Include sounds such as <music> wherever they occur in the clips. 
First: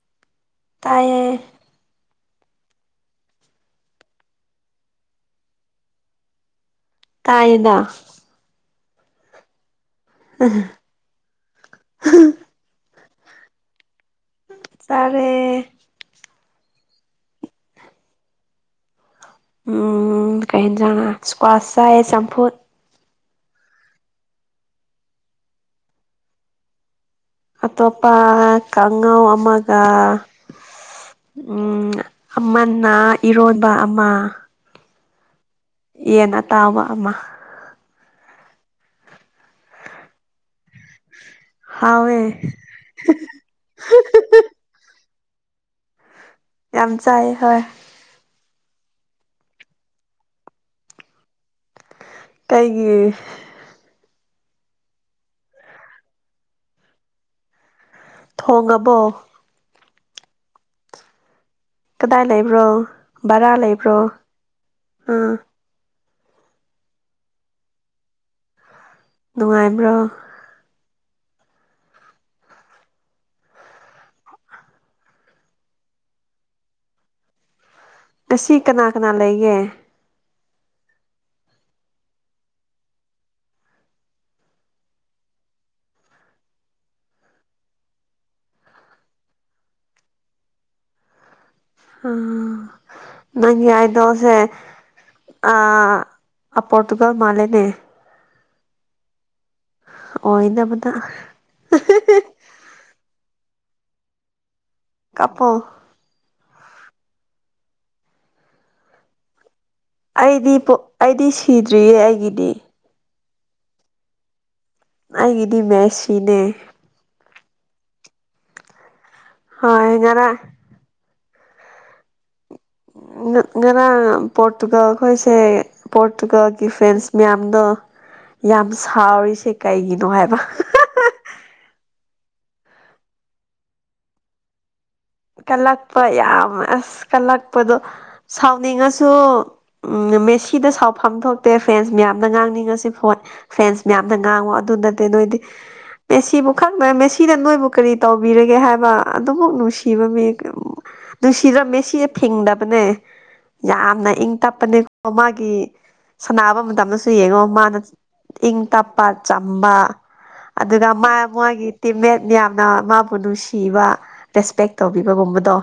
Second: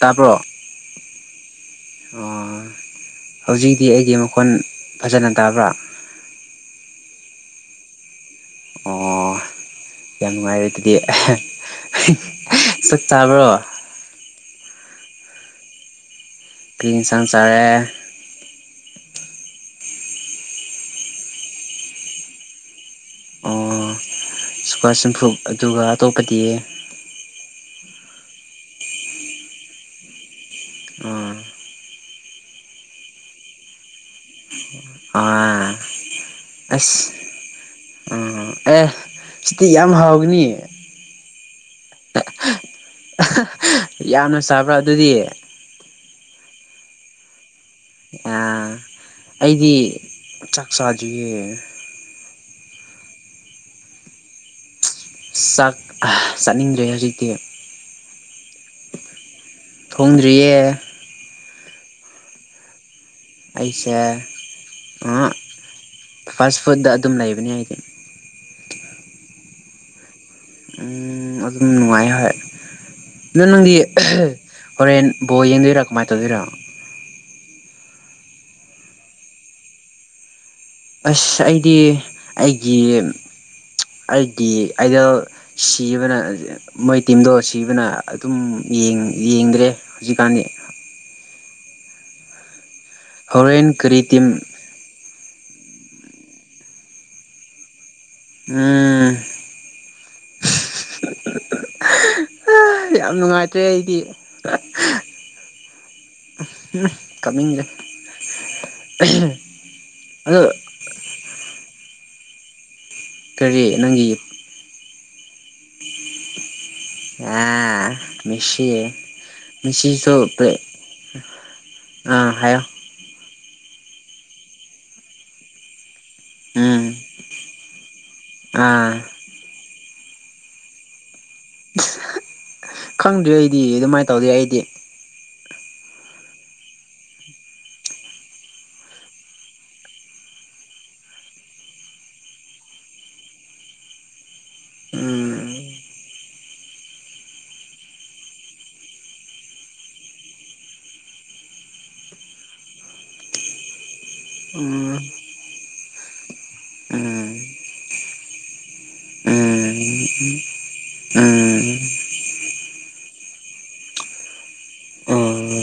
ꯇꯥꯕꯔꯣ ꯇꯥꯏꯌꯦ ꯑꯣ ꯍꯧꯖꯤꯛꯇꯤ ꯑꯩꯒꯤ ꯃꯈꯣꯟ ꯐꯖꯅ ꯇꯥꯕ꯭ꯔꯥ ꯀꯥꯏꯗ ꯑꯣ ꯏ ꯅꯨꯡꯉꯥꯏꯔꯦ ꯗꯤ ꯆꯥꯛ ꯆꯥꯕ꯭ꯔꯣ ꯆꯔꯦ ꯀꯔꯤ ꯌꯦꯟꯁꯥꯡ ꯆꯥꯔꯑꯦ ꯎꯝ ꯀꯩꯖꯥꯡ ꯂ ꯁꯀ꯭ꯋꯥꯁ ꯆꯥꯏꯌ‌ꯦ ꯆꯝꯐꯨꯠ ꯑꯣ ꯁꯀ꯭ꯋꯥꯔꯁ ꯏꯝꯐꯨꯞ ꯑꯗꯨꯒ ꯑꯇꯣꯞꯄꯗꯤ ꯑꯇꯣꯞꯄ ꯀꯥꯡꯉꯧ ꯑꯃꯒ ꯑꯥ ꯎꯝ ꯑꯃꯅ ꯏꯔꯣꯏꯕ ꯑꯃ ꯑ ꯌꯦꯟ ꯑꯇꯥꯕ ꯑꯃ ꯎꯝ ꯑꯦ ꯁꯤꯇꯤ ꯌꯥꯝ ꯍꯥꯎꯒꯅꯤꯌꯦ ꯍꯋꯦ ꯌꯥꯝꯅ ꯆꯥꯕ꯭ꯔꯥ ꯑꯗꯨꯗꯤ ꯌꯥꯝ ꯆꯥꯏ ꯍꯣꯏ ꯑ ꯑꯩꯗꯤ ꯆꯥꯛ ꯆꯥꯗꯔꯤꯌ ꯀꯩꯒꯤ ꯆꯥꯛ ꯆꯥꯅꯤꯡꯗ꯭ꯔꯦ ꯍꯧꯖꯤꯛꯇꯤ ꯊꯣꯡꯉꯕꯣ ꯊꯣꯡꯗ꯭ꯔꯤꯌꯦ ꯀꯗꯥꯏ ꯂꯩꯕ꯭ꯔꯣ ꯕꯔꯥ ꯑꯩꯁꯦ ꯂꯩꯕ꯭ꯔꯣ ꯑꯥ ꯐꯥꯁ ꯐꯨꯗ ꯑꯗꯨꯝ ꯂꯩꯕꯅꯤ ꯍꯥꯏꯗꯤ ꯅꯨꯡꯉꯥꯏꯕ꯭ꯔꯣ ꯎꯝ ꯑꯗꯨꯝ ꯅꯨꯡꯉꯥꯏ ꯍꯣꯏ ꯅꯗꯣ ꯅꯪꯗꯤ ꯍꯣꯔꯦꯟ ꯕꯣ ꯌꯦꯡꯗꯣꯏꯔꯥ ꯀꯃꯥꯏꯅ ꯇꯧꯗꯣꯏꯔ ꯑꯁꯤ ꯀꯅꯥ ꯀꯅꯥ ꯂꯩꯒꯦ ꯑꯁ ꯑꯩꯗꯤ ꯑꯩꯒꯤ ꯑꯩꯗꯤ ꯑꯗ ꯁꯤꯕꯅ ꯃꯣꯏ ꯇꯤꯝꯗꯣ ꯁꯤꯕꯅ ꯑꯗꯨꯝ ꯌꯦꯡꯗ꯭ꯔꯦ ꯍꯧꯖꯤꯛꯀꯥꯟꯗꯤ ꯎ ꯅꯪ ꯍꯣꯔꯦꯟ ꯀꯔꯤ ꯇꯤꯝ ꯍꯥꯏꯗꯣꯁꯦ ꯑ ꯄꯣꯔꯇꯨꯒꯜ ꯃꯥꯂꯦꯅꯦ ꯎꯝ ꯑꯣꯏ ꯏꯅꯕꯅ ꯌꯥꯝ ꯅꯨꯡꯉꯥꯏꯇ꯭ꯔꯦ ꯑꯩꯗꯤ ꯀꯞꯄꯣ ꯎꯝ ꯀꯃꯤ ꯂꯩ <inaudible> <unintelligible> ꯑꯩꯗꯤ ꯑꯩꯗꯤ ꯁꯤꯗ꯭ꯔꯤꯌꯦ ꯑꯩꯒꯤꯗꯤ ꯀꯔꯤ ꯅꯪꯒꯤ ꯅꯒꯤꯗꯤ ꯃꯦꯁꯤꯅꯦ ꯑꯦ ꯃꯁꯤ ꯍꯣꯏ ꯉꯔꯥꯡ ꯃꯤꯁꯤꯁꯨꯇ <inaudible> ꯑꯥ ꯍꯥꯏ ꯉꯔꯥꯡ ꯄꯣꯔꯇꯨꯒꯜ ꯑꯩꯈꯣꯏꯁꯦ ꯄꯣꯔꯇꯨꯒꯜꯒꯤ ꯎꯝ ꯐ꯭ꯔꯦꯟꯁ ꯃꯌꯥꯝꯗꯣ ꯌꯥꯝ ꯑꯥ ꯁꯥꯎꯔꯤꯁꯦ ꯀꯩꯒꯤꯅꯣ ꯍꯥꯏꯕ ꯈꯪꯗ꯭ꯦ ꯑꯩꯗꯤ ꯑꯗꯨꯃꯥꯏꯅ ꯇꯧꯗꯦ ꯑꯩꯗꯤ ꯀꯠꯂꯛꯄ ꯌꯥꯝ ꯑꯁ ꯀꯜꯂꯛꯄꯗꯣ ꯁꯥꯎꯅꯤꯡꯉꯁꯨ ꯎꯝ ꯃꯦꯁꯤꯗ ꯁꯥꯎꯐꯝ ꯊꯣꯛꯇꯦ ꯐ꯭ꯔꯦꯟꯁ ꯃꯌꯥꯝꯅ ꯉꯥꯡꯅꯤꯡꯉꯁꯤ ꯐꯣꯟ ꯐ꯭ꯔꯦꯟꯁ ꯃꯌꯥꯝꯅ ꯉꯥꯡꯉꯣ ꯑꯗꯨ ꯅꯠꯇꯦ ꯅꯣꯏꯗꯤ ꯎꯝ ꯃꯦꯁꯤꯕꯨ ꯈꯪꯅ ꯃꯦꯁꯤ ꯅꯣꯏꯕꯨ ꯀꯔꯤ ꯇꯧꯕꯤꯔꯒꯦ ꯍꯥꯏꯕ ꯑꯗꯨꯃꯛ ꯅꯨꯡꯁꯤ ꯅꯨꯡ ꯁꯤꯕꯝꯃꯦ <inaudible> ꯅꯨꯡꯁꯤꯗꯔ ꯃꯦꯁꯤꯁꯦ ꯐꯤꯡꯗꯕꯅꯦ ꯌꯥꯝꯅ ꯏꯪ ꯎꯝ ꯇꯞꯄꯅꯦꯀꯣ ꯃꯥꯒꯤ ꯁꯅꯥꯕ ꯃꯇꯝꯗꯁꯨ ꯌꯦꯡꯉꯣ ꯃꯥꯅ ꯏꯪ ꯇꯞꯄꯥ ꯆꯝꯕꯥ ꯑꯗꯨꯒ ꯃꯥ ꯃꯥꯒꯤ ꯇꯤꯝꯃꯦꯠ ꯌꯥꯝꯅ ꯃꯥꯕꯨ ꯅꯨꯡꯁꯤꯕ ꯔꯦꯁꯄꯦꯛ ꯇꯧꯕꯤꯕꯒꯨꯝꯕꯗꯣ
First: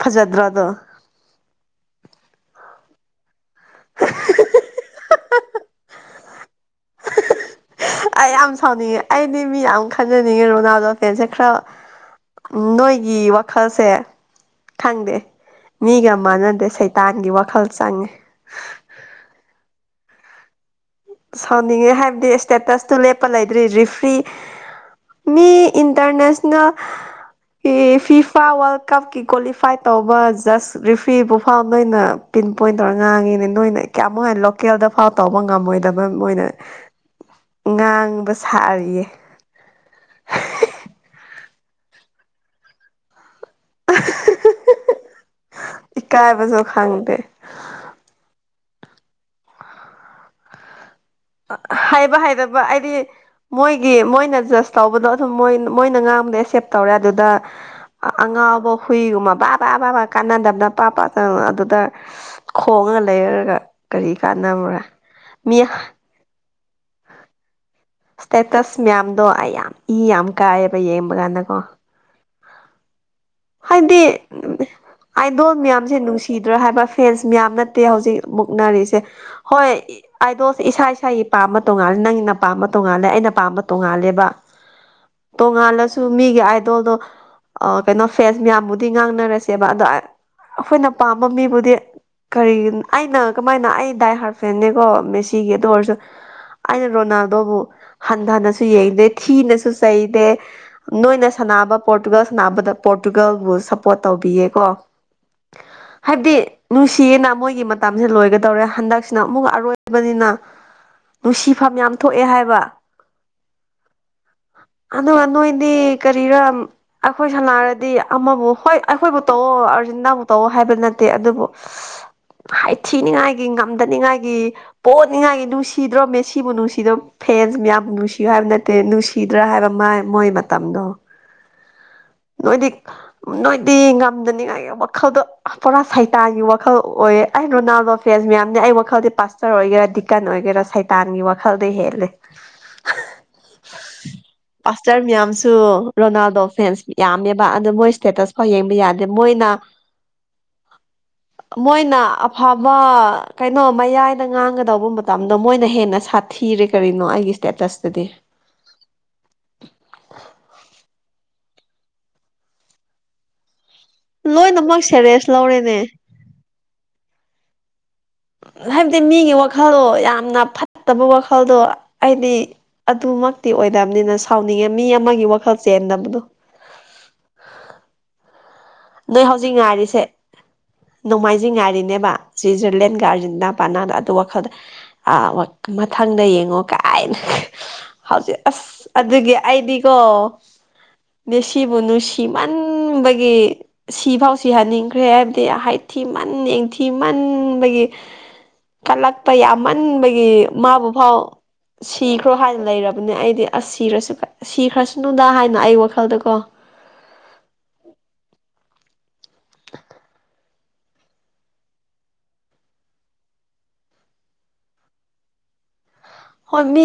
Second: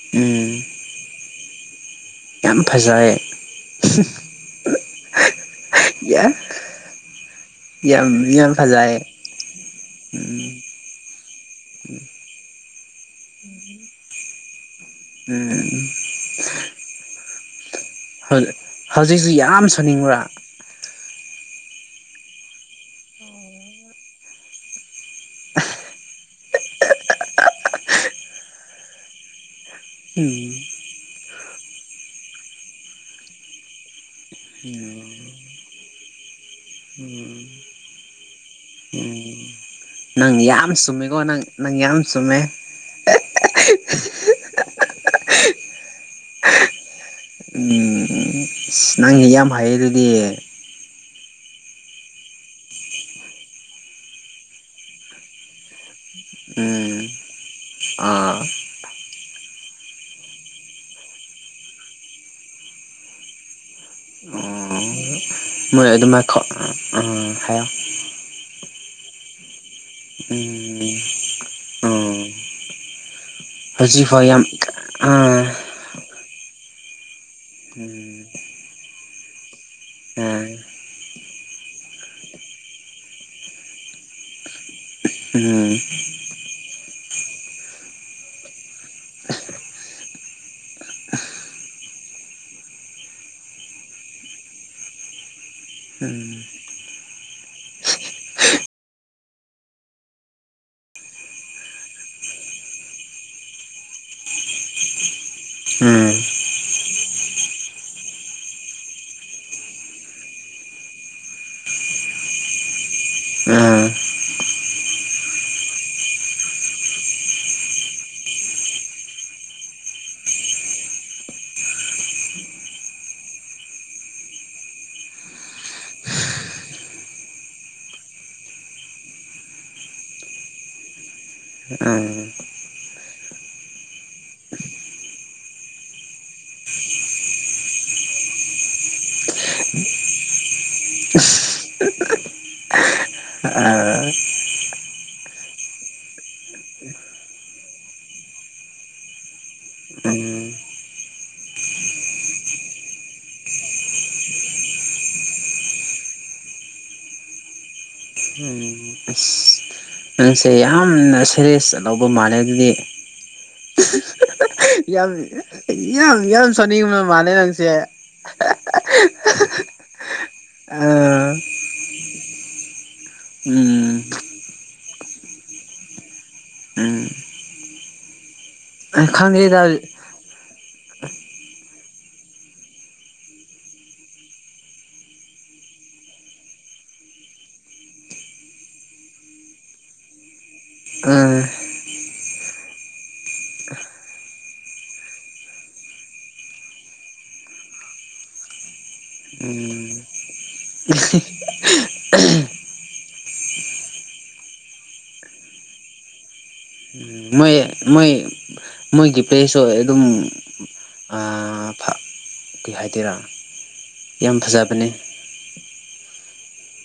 ꯐꯖꯗ꯭ꯔꯣꯗꯣ <inaudible> ꯌꯥꯝ ꯐꯖꯩ <inaudible> ꯌꯥ <inaudible> ꯑꯩ ꯌꯥꯝ ꯁꯥꯎꯅꯤꯡꯉꯦ ꯑꯩꯗꯤ ꯃꯤ ꯌꯥꯝ ꯈꯟꯖꯅꯤꯡꯉꯦ ꯎꯝ ꯔꯣꯅꯥꯜꯗꯣ ꯑꯦꯦꯟꯁꯦ ꯈꯔ ꯅꯣꯏꯒꯤ ꯋꯥꯈꯜꯁꯦ ꯈꯪꯗꯦ ꯎꯝ ꯃꯤꯒ ꯃꯥꯟꯅꯗꯦ ꯁꯩꯇꯥꯟꯒꯤ ꯋꯥꯈꯜ ꯆꯪꯉꯦ ꯍꯧꯖꯤꯛꯁꯤ ꯌꯥꯝ ꯁꯥꯅꯤꯡꯕ꯭ꯔꯥ ꯁꯥꯎꯅꯤꯡꯉꯦ ꯍꯥꯏꯕꯗꯤ ꯏꯁꯇꯦꯇꯁꯇꯨ ꯂꯦꯞꯄ ꯂꯩꯗ꯭ꯔꯤ ꯔꯤꯐ꯭ꯔꯤ ꯃꯤ ꯏꯟꯇꯔꯅꯦꯁꯅꯦꯜ ꯑꯦ ꯐꯤꯐꯥ ꯋꯥꯔꯜ ꯀꯞꯀꯤ ꯀ꯭ꯋꯥꯂꯤꯐꯥꯏ ꯇꯧꯕ ꯎꯝ ꯖꯁ ꯔꯤꯐ꯭ꯤ ꯄꯨꯨ ꯐꯥꯎ ꯅꯣꯏꯅ ꯄꯤꯟ ꯄꯣꯏꯟ ꯇꯧꯔ ꯉꯥꯡꯉꯤꯅꯦ ꯅꯣꯏꯅ ꯀꯌꯥꯃꯨꯛ ꯍ ꯂꯣꯀꯦꯜꯗ ꯐꯥꯎ ꯇꯧꯕ ꯉꯝꯃꯣꯏꯅ ꯗꯣꯏꯅ ꯎꯝ ꯉꯥꯡꯕ ꯁꯥꯔꯤꯌꯦ ꯎꯝ ꯅꯪ ꯌꯥꯝ ꯁꯨꯝꯃꯦꯀꯣ ꯅꯪ ꯅꯪ ꯌꯥꯝ ꯁꯨꯝꯃꯦ ꯏꯀꯥꯏꯕꯁꯨ ꯈꯪꯗꯦ ꯑꯁ ꯅꯪꯁ ꯌꯥꯝ ꯍꯩꯌꯦ ꯑꯗꯨꯗꯤ ꯍꯥꯏꯕ ꯍꯥꯏꯩꯕ ꯍꯥꯏꯗꯤ ꯃꯣꯏꯒꯤ ꯃꯣꯏꯅ ꯖꯁ ꯇꯧꯕꯗꯣ ꯑꯗꯨꯝꯣꯏ ꯃꯣꯏꯅ ꯉꯥꯡ ꯁꯦꯞ ꯇꯧꯔꯦ ꯎꯝ ꯑꯗꯨꯗ ꯑꯥ ꯑꯉꯥꯎꯕ ꯍꯨꯏꯒꯨꯝꯕ ꯕꯥ ꯕꯥ ꯕꯥꯕꯕꯥ ꯀꯥꯟꯅꯗꯕꯅ ꯄꯥ ꯄꯥꯪ ꯑꯗꯨꯗ <inaudible> ꯈꯣꯡꯉ ꯂꯩꯔꯒ ꯀꯔꯤ ꯑꯣ ꯀꯥꯟꯅꯕ꯭ꯔꯥ ꯃꯤ ꯃꯣꯏ ꯑꯗꯨꯃꯥꯏ ꯍꯥꯏꯌꯣ <inaudible> ꯁꯇꯦꯇꯁ ꯃꯌꯥꯝꯗꯣ ꯑꯩꯌꯥꯝ ꯎ ꯑꯣ <inaudible> ꯍꯥꯏꯗꯤ ꯍꯧꯖꯤꯛꯐꯥꯎ ꯌꯥꯝ ꯑꯥ ꯑꯥꯏꯗꯣꯟꯜ ꯃꯌꯥꯝꯁꯦ ꯅꯨꯡꯁꯤ ꯁꯤꯗ꯭ꯔꯥ ꯍꯥꯏꯕ ꯐꯦꯟꯁ ꯃꯌꯥꯝ ꯅꯠꯇꯦ ꯎꯝ ꯍꯧꯖꯤꯛ ꯃꯨꯛꯅꯔꯤꯁꯦ ꯍꯣꯏ ꯑꯩꯗꯣꯁ ꯑꯁ ꯏꯁꯥ ꯏꯁꯥꯒꯤ ꯄꯥꯝꯕ ꯇꯣꯉꯥꯜꯂꯦ ꯅꯪꯅ ꯄꯥꯝꯕ ꯇꯣꯉꯥꯜꯂꯦ ꯑꯩꯅ ꯄꯥꯝꯕ ꯇꯣꯉꯥꯜꯂꯦꯕ ꯇꯣꯉꯥꯜꯂꯁꯨ ꯃꯤꯒꯤ ꯑꯥꯏꯗꯣꯜꯗꯣ ꯀꯩꯅꯣ ꯐꯦꯟꯁ ꯃꯌꯥꯝꯕꯨꯗꯤ ꯉꯥꯡꯅꯔꯁꯦꯕ ꯑꯗꯣ ꯑꯩꯈꯣꯏꯅ ꯄꯥꯝꯕ ꯃꯤꯕꯨꯗꯤ ꯀꯔꯤ ꯑꯩꯅ ꯀꯃꯥꯏꯅ ꯑꯩ ꯗꯥꯏ ꯍꯥꯔꯐꯦꯡꯅꯤꯀꯣ ꯃꯦꯁꯤꯒꯤ ꯑꯗꯨ ꯑꯣꯏꯔꯁꯨ ꯑꯩꯅ ꯔꯣꯅꯥꯜꯗꯣꯕꯨ ꯍꯟꯊꯅꯁꯨ ꯌꯦꯡꯗꯦ ꯊꯤꯅꯁꯨ ꯆꯩꯗꯦ ꯅꯣꯏꯅ ꯁꯥꯟꯅꯕ ꯄꯣꯔꯇꯨꯒꯜ ꯁꯥꯟꯅꯕꯗ ꯄꯣꯔꯇꯨꯒꯜꯕꯨ ꯁꯞꯄꯣꯔꯠ ꯇꯧꯕꯤꯌꯦꯀꯣ ꯎꯝ ꯍꯥꯏꯕꯗꯤ ꯅꯨꯡꯁꯤꯌꯦꯅ ꯃꯣꯏꯒꯤ ꯃꯇꯝꯁꯤ ꯂꯣꯏꯒꯗꯧꯔꯦ ꯍꯟꯗꯛꯁꯤꯅ ꯑꯃꯨꯛꯒ ꯑꯔꯣꯏꯕꯅꯤꯅ ꯅꯨꯡꯁꯤꯐꯝ ꯌꯥꯝ ꯊꯣꯛꯑꯦ ꯍꯥꯏꯕ ꯑꯗꯨꯒ ꯅꯣꯏꯗꯤ ꯀꯔꯤꯔ ꯑꯩꯈꯣꯏ <unintelligible> ꯗꯤ ꯑꯃꯕꯨ ꯍꯣꯏ ꯑꯩꯈꯣꯏꯕꯨ ꯇꯧꯑꯣ ꯑꯥꯔꯖꯤꯅꯥꯕꯨ ꯇꯧꯑꯣ ꯍꯥꯏꯕ ꯅꯠꯇꯦ ꯑꯗꯨꯕꯨ ꯍꯥꯏꯊꯤꯅꯤꯉꯥꯏꯒꯤ ꯉꯝꯗꯅꯤꯡꯉꯥꯏꯒꯤ ꯄꯣꯠꯅꯤꯡꯉꯥꯏꯒꯤ ꯅꯨꯡꯁꯤꯗ꯭ꯔꯣ ꯃꯦꯁꯤꯕꯨ ꯅꯨꯡꯁꯤꯗ꯭ꯔ ꯐꯦꯟꯁ ꯃꯌꯥꯝ ꯅꯨꯡꯁꯤꯌꯨ ꯍꯥꯏꯕ ꯅꯠꯇꯦ ꯅꯨꯡꯁꯤꯗ꯭ꯔꯥ ꯍꯥꯏꯕ ꯃꯥ ꯃꯣꯏ ꯃꯇꯝꯗꯣ ꯑꯥ ꯅꯣꯏꯗꯤ ꯅꯣꯏꯗꯤ ꯉꯝꯗꯅꯤꯡꯉꯥꯏꯒꯤ ꯋꯥꯈꯜꯗꯣ ꯄꯨꯔꯥ ꯁꯥꯏꯇꯒꯤ ꯋꯥꯈꯜ ꯑꯣꯏꯌꯦ ꯑꯩ ꯔꯣꯅꯥꯜꯗꯣ ꯐꯦꯁ ꯃꯌꯥꯝꯅꯦ ꯑꯩ ꯋꯥꯈꯜꯗꯤ ꯄꯥꯁꯇꯔ ꯑꯣꯏꯒꯦꯔꯥ ꯗꯤꯀꯟ ꯑꯣꯏꯒꯦꯔꯥ ꯁꯩꯇꯥꯟꯒꯤ ꯋꯥꯈꯜꯗ ꯍꯦꯜꯂꯦ <unintelligible> ꯄꯥꯁꯇꯔ ꯃꯌꯥꯝꯁꯨ ꯔꯣꯅꯥꯜꯗꯣ ꯐꯦꯟꯁ ꯌꯥꯝꯃꯦꯕ ꯑꯗꯨ ꯃꯣꯏ ꯏꯁꯇꯦꯇꯁ ꯐꯥꯎ ꯌꯦꯡꯕ ꯌꯥꯗꯦ ꯃꯣꯏꯅ ꯃꯣꯏꯅ ꯑꯐꯕ ꯀꯩꯅꯣ ꯃꯌꯥꯏꯗ ꯉꯥꯡꯒꯗꯧꯕ ꯃꯇꯝꯗꯣ ꯃꯣꯏꯅ ꯍꯦꯟꯅ ꯁꯥꯠ ꯊꯤꯔꯦ ꯀꯔꯤꯅꯣ ꯑꯩꯒꯤ ꯁ꯭ꯇꯦꯇꯁꯇꯗꯤ ꯎꯝ <unintelligible> ꯅꯪꯁꯦ ꯌꯥꯝꯅ ꯁꯦꯔꯤꯁ ꯂꯧꯕ ꯃꯥꯜꯂꯦ ꯑꯗꯨꯗꯤ ꯂꯣꯏꯅꯃꯛ ꯁꯦꯔꯦꯁ ꯂꯧꯔꯦꯅꯦ ꯌꯥꯝ ꯌꯥꯝ <unintelligible> ꯃꯥꯅꯦ ꯅꯪꯁꯦ ꯍꯥꯏꯕꯗꯤ ꯃꯤꯒꯤ ꯋꯥꯈꯜꯗꯣ ꯌꯥꯝꯅ ꯐꯠꯇꯕ ꯋꯥꯈꯜꯗꯣ ꯑꯩꯗꯤ ꯑꯗꯨꯃꯛꯇꯤ ꯎꯝ ꯑꯣꯏꯗꯕꯅꯤꯅ ꯁꯥꯎꯅꯤꯡꯉꯦ ꯃꯤ ꯑꯃꯒꯤ ꯋꯥꯈꯜ ꯆꯦꯟꯗꯕꯗꯣ ꯎꯝ ꯅꯣꯏ ꯍꯧꯖꯤꯛ ꯈꯪꯗꯦꯗ ꯉꯥꯏꯔꯤꯁꯦ ꯅꯣꯡꯃꯥꯏꯖꯤꯡ ꯉꯥꯏꯔꯤꯅꯦꯕ ꯁ꯭ꯋꯤꯖꯔꯂꯦꯟ ꯑꯔꯖꯦꯟꯅꯥꯄꯥꯅꯥꯗ ꯑꯗꯨ ꯋꯥꯈꯜꯗ ꯑꯥ ꯃꯊꯪꯗ ꯌꯦꯡꯉꯣ ꯀꯥꯏꯅ ꯍꯧꯖꯤꯛ ꯑꯁ ꯑꯗꯨꯒꯤ ꯑꯩꯗꯤꯀꯣ ꯑ ꯃꯤꯁꯤ ꯃꯅꯨꯁꯤꯃꯥꯟ ꯕꯒꯤ ꯁꯤꯐꯥꯎꯁꯤ ꯍꯥꯟꯅꯤꯡꯈ꯭ꯔꯦ ꯍꯥꯏꯕꯗꯤ ꯍꯥꯏꯊꯤ ꯃꯟ ꯌꯦꯡꯊꯤ ꯃꯟꯕꯒꯤ ꯀꯜꯂꯛꯄ ꯌꯥꯝꯃꯟꯕꯒꯤ ꯃꯥꯕꯨ ꯐꯥꯎ ꯁꯤꯈ꯭ꯔꯣ ꯍꯥꯏꯅ ꯂꯩꯔꯕꯅꯦ ꯑꯩꯗꯤ ꯑꯁ ꯁꯤꯔꯁꯨ ꯁꯤꯈ꯭ꯔꯁꯅꯨꯗ ꯍꯥꯏꯅ ꯑꯩ ꯋꯥꯈꯜꯗ ꯀꯣ <unintelligible> ꯃꯣꯏ ꯃꯣꯏꯒꯤ ꯄ꯭ꯂꯦꯁꯨ ꯑꯗꯨꯝ ꯑꯥ ꯀꯩ ꯍꯥꯏꯗꯣꯏꯔꯥ ꯌꯥꯝ ꯐꯖꯕꯅꯦ ꯍꯣꯏ ꯃꯤ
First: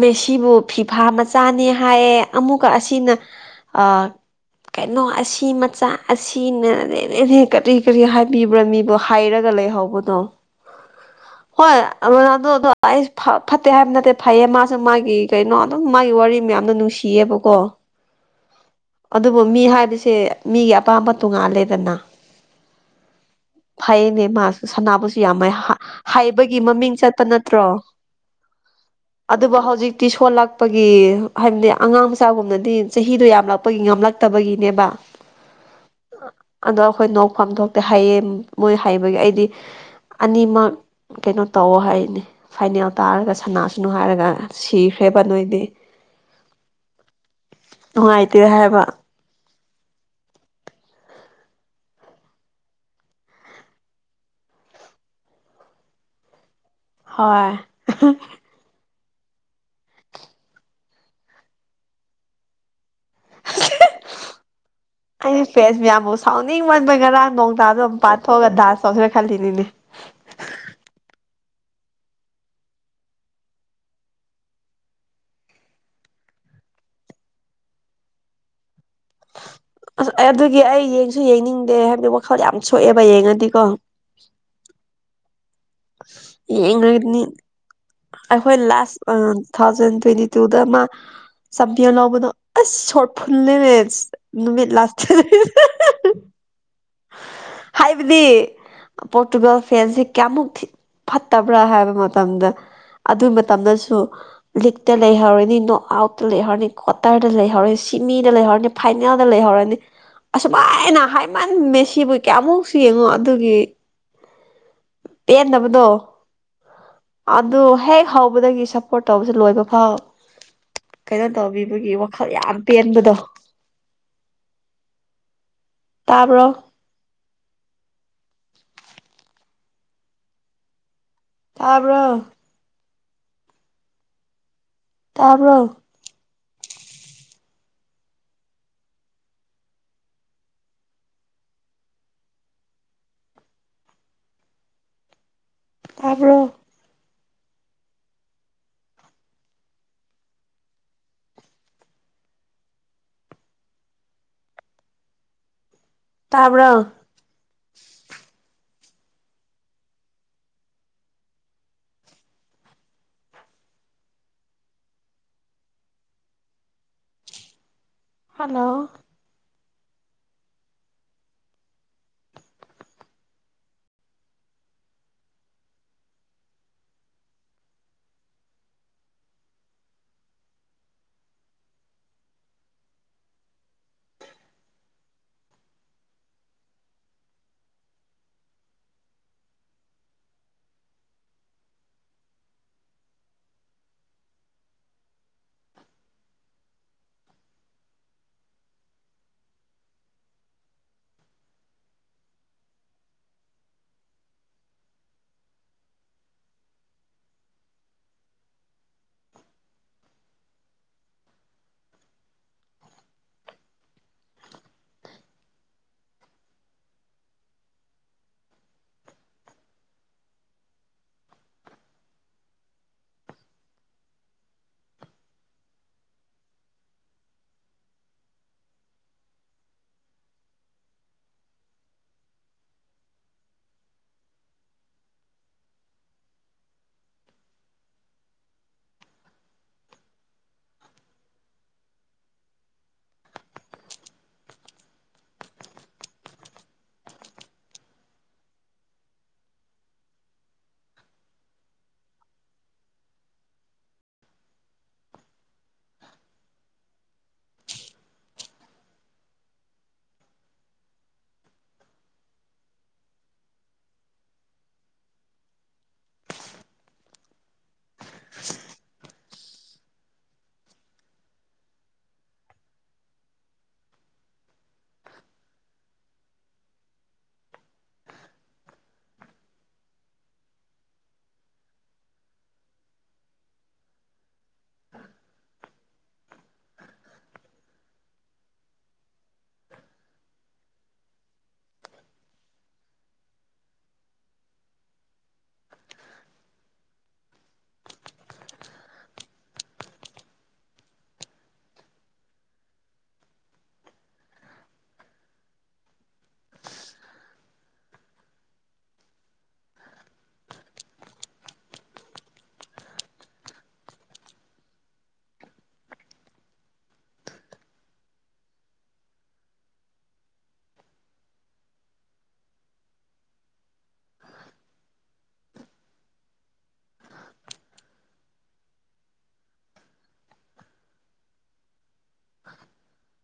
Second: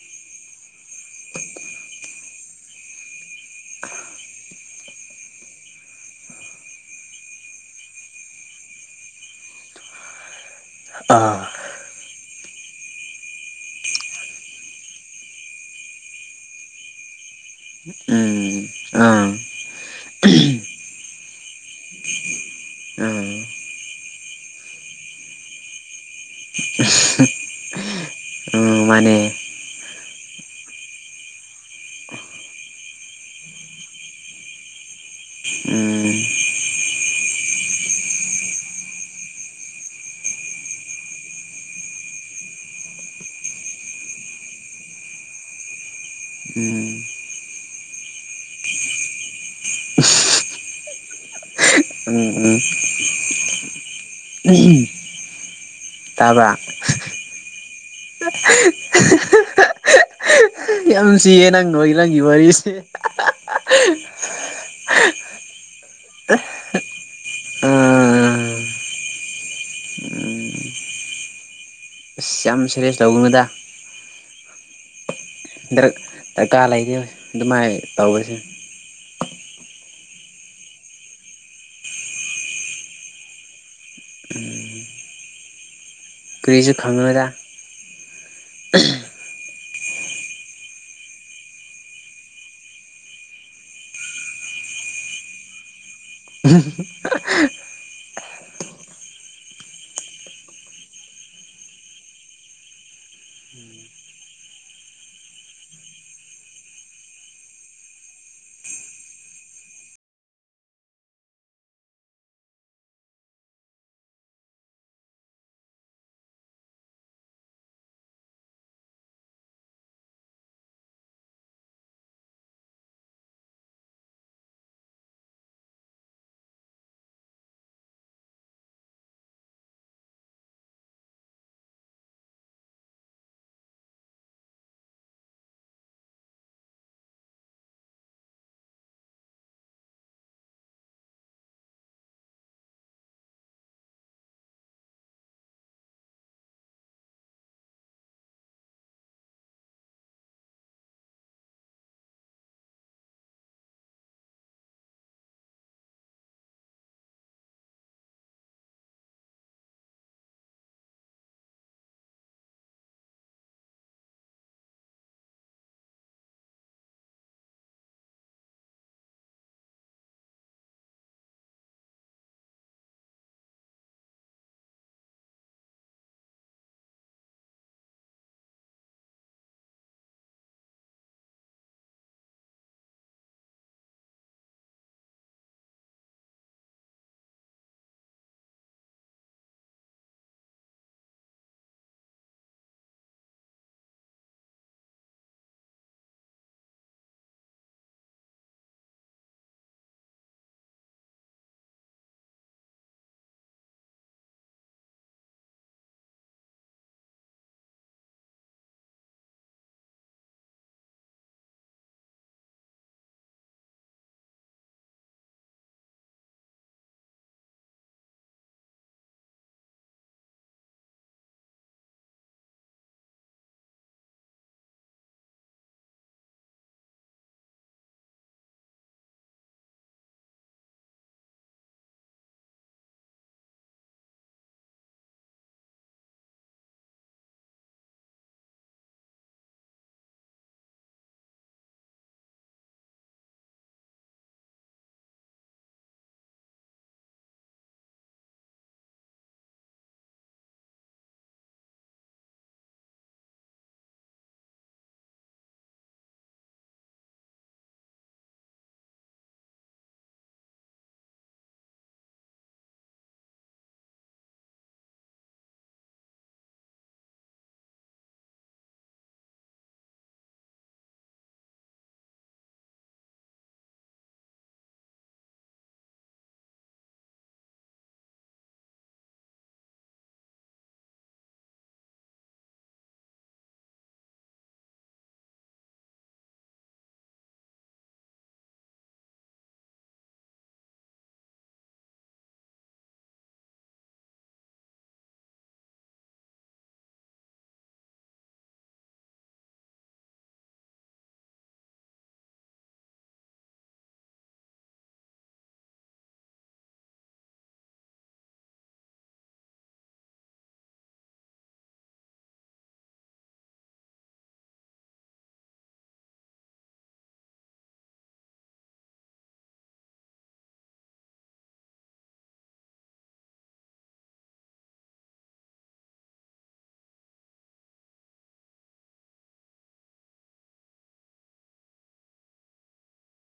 ꯃ‌ꯦꯁꯤꯕꯨ ꯐꯤꯐꯥ ꯃꯆꯥꯅꯤ ꯍꯥꯏꯌꯦ ꯑꯃꯨꯛꯀ ꯑꯁꯤꯅ ꯑꯥ ꯀꯩꯅꯣ ꯑꯁꯤ ꯃꯆꯥ ꯑꯁꯤ <unintelligible> ꯀꯔꯤ ꯀꯔꯤ ꯍꯥꯏꯕꯤꯕ꯭ꯔꯥ ꯃꯤꯕꯣ ꯍꯥꯏꯔꯒ ꯂꯩꯍꯧꯕꯗꯣ ꯑꯥ ꯍꯣꯏ‌ ꯔ‌ꯣꯅꯥꯜꯗ‌ꯣꯗ‌ꯣ ꯑꯩꯁꯨ ꯐ ꯐꯠꯇꯦ ꯍꯥꯏꯕ ꯅꯠꯇꯦ ꯐꯩꯌꯦ ꯃꯥꯁꯨ ꯃꯥꯒꯤ ꯀꯩꯅꯣ ꯑꯗꯨꯝ ꯃꯥꯒꯤ ꯋꯥꯔꯤ ꯃꯌꯥꯝꯅ ꯅꯨꯡꯁꯤꯌꯦꯕꯀꯣ ꯎꯝ ꯑꯥ ꯑꯗꯨꯕꯨ ꯃꯤ ꯍꯥꯏꯕꯁꯦ ꯃꯤꯒꯤ ꯑꯄꯥꯝꯕ ꯇꯣꯡꯉꯥꯜꯂꯦꯗꯅ ꯎꯝ ꯐꯩꯅꯦ ꯃꯥꯁꯨ ꯁꯅꯥꯕꯨꯁꯨ ꯌꯥꯝ ꯍꯥꯏꯩꯕꯒꯤ ꯃꯃꯤꯡ ꯆꯠꯄ ꯅꯠꯇ꯭ꯔꯣ ꯎꯝ ꯃꯅꯦ ꯑꯗꯨꯕꯨ ꯍꯧꯖꯤꯛꯇꯤ ꯁꯣꯜꯂꯛꯄꯒꯤ ꯍꯥꯏꯕꯗꯤ ꯑꯉꯥꯡ ꯃꯆꯥꯒꯨꯝꯅꯗꯤ ꯆꯍꯤꯗꯣ ꯌꯥꯝꯂꯞ ꯄꯩ ꯉꯝꯂꯛꯇꯕꯒꯤꯅꯦꯕ ꯎꯝ ꯑꯗꯣ ꯑꯩꯈꯣꯏ ꯅꯣꯛꯐꯝ ꯊꯣꯛꯇꯦ ꯍꯩꯌꯦ ꯃꯣꯏ ꯍꯩꯕꯒꯤ ꯑꯩꯗꯤ ꯑꯅꯤꯃꯛ ꯀꯩꯅꯣ ꯇꯧ ꯍꯥꯏꯅꯤ ꯐꯥꯏꯅꯦꯜ ꯇꯥꯔꯒ ꯁꯅꯥꯁꯅꯨ ꯍꯥꯏꯔꯒ ꯁꯤꯈ꯭ꯔꯦꯕ ꯅꯣꯏꯗꯤ ꯎꯝ <unintelligible> ꯍꯥꯏꯕ ꯎꯝ ꯎꯝ <unintelligible> ꯇꯥꯕ꯭ꯔꯥ ꯍ‌ꯣꯏ ꯌꯥꯝ ꯅꯨꯁꯤꯌꯦ ꯅꯪ ꯅꯣꯏꯒꯤ ꯅꯪꯒꯤ ꯋꯥꯔꯤꯁꯦ ꯑꯩ ꯄꯦꯁꯕꯤꯌꯥꯝꯕꯨ ꯆꯥꯎꯅꯤ ꯄꯌꯥꯟꯕ ꯉꯔꯥꯡ ꯅꯣꯡ ꯇꯕꯗꯣ ꯃꯄꯥꯟꯊꯣꯛꯑꯒ ꯑꯁ ꯗꯥꯟꯁ ꯇꯧꯁꯤꯔꯥ ꯈꯜꯂꯤꯅꯤꯅꯦ ꯑꯁ ꯌꯥꯝ ꯁꯦꯔꯤꯁ ꯇꯧꯒꯅꯨꯗ ꯗꯔꯀꯥꯔ ꯂꯩꯔꯤ ꯑꯗꯨꯃꯥꯏꯅ ꯇꯧꯕꯁꯦ ꯑꯁ ꯑꯗꯨꯒꯤ ꯑꯩ ꯌꯦꯡꯁꯨ ꯌꯦꯡꯅꯤꯡꯗꯦ ꯍꯥꯏꯕꯗꯤ ꯋꯥꯈꯜ ꯌꯥꯝ ꯁꯣꯛꯑꯦꯕ ꯌꯦꯡꯉꯗꯤꯀꯣ ꯎꯝ ꯀ꯭ꯔꯤꯁꯨ ꯌꯦꯡꯉꯅꯤ ꯈꯪꯉ‌ꯣꯏꯗ ꯑꯩꯈꯣꯏ ꯂꯥꯁ ꯇꯨ ꯊꯥꯎꯖꯟ ꯇ꯭ꯋꯦꯟꯇꯤ ꯇꯨꯗ ꯑꯃ <unintelligible> ꯂꯎꯕꯗꯣ ꯑꯁ ꯁꯣꯔ ꯐꯨꯜꯂꯦꯁ ꯅꯨꯃꯤꯠ ꯂꯥꯁꯇ <unintelligible> ꯍꯥꯏꯕꯗꯤ ꯄꯣꯔꯇꯨꯒꯜ ꯐꯦꯟꯁꯤ ꯀꯌꯥꯃꯨꯛ ꯐꯠꯇꯕ꯭ꯔꯥ ꯍꯥꯏꯕ ꯃꯇꯝꯗ ꯑꯗꯨ ꯃꯇꯝꯗꯁꯨ ꯂꯤꯛꯇ ꯂꯩꯍꯧꯔꯅꯤ ꯅꯣꯠ ꯑꯥꯎꯠꯇ ꯂꯩꯍꯧꯔꯅꯤ ꯀ꯭ꯋꯥꯇꯔꯗ ꯂꯩꯍꯧꯔꯅꯤ ꯁꯤ ꯃꯤꯗ ꯂꯩꯍꯧꯔꯗꯤ ꯐꯥꯏꯅꯦꯜꯗ ꯂꯩꯍꯧꯔꯅꯤ ꯑꯁꯨꯃꯥꯏꯅ ꯍꯥꯏꯃꯟ ꯃꯦꯁꯤꯕꯨ ꯀꯌꯥꯃꯨꯛꯁꯨ ꯌꯦꯡꯉꯣ ꯑꯗꯨꯒꯤ ꯄꯦꯟꯗꯕꯗꯣ ꯑꯗꯨ ꯍꯦꯛ ꯍꯧꯕꯗꯒꯤ ꯁꯞꯄꯣꯔ꯭ꯠ ꯇꯧꯕꯁ ꯂꯣꯏꯕ ꯐꯥꯎ ꯀꯩꯅꯣ ꯇꯧꯕꯤꯕꯒꯤ ꯋꯥꯈꯜ ꯌꯥꯝ ꯄꯦꯟꯕꯗꯣ ꯇꯥꯕ꯭ꯔꯣ ꯇꯥꯕ꯭ꯔꯣ ꯇꯥꯕ꯭ꯔꯣ ꯇꯥꯕ꯭ꫪꫭ ꯇꯥꯕ꯭ꯔꯣ ꯍꯜꯂꯣ <unintelligible> <unintelligible>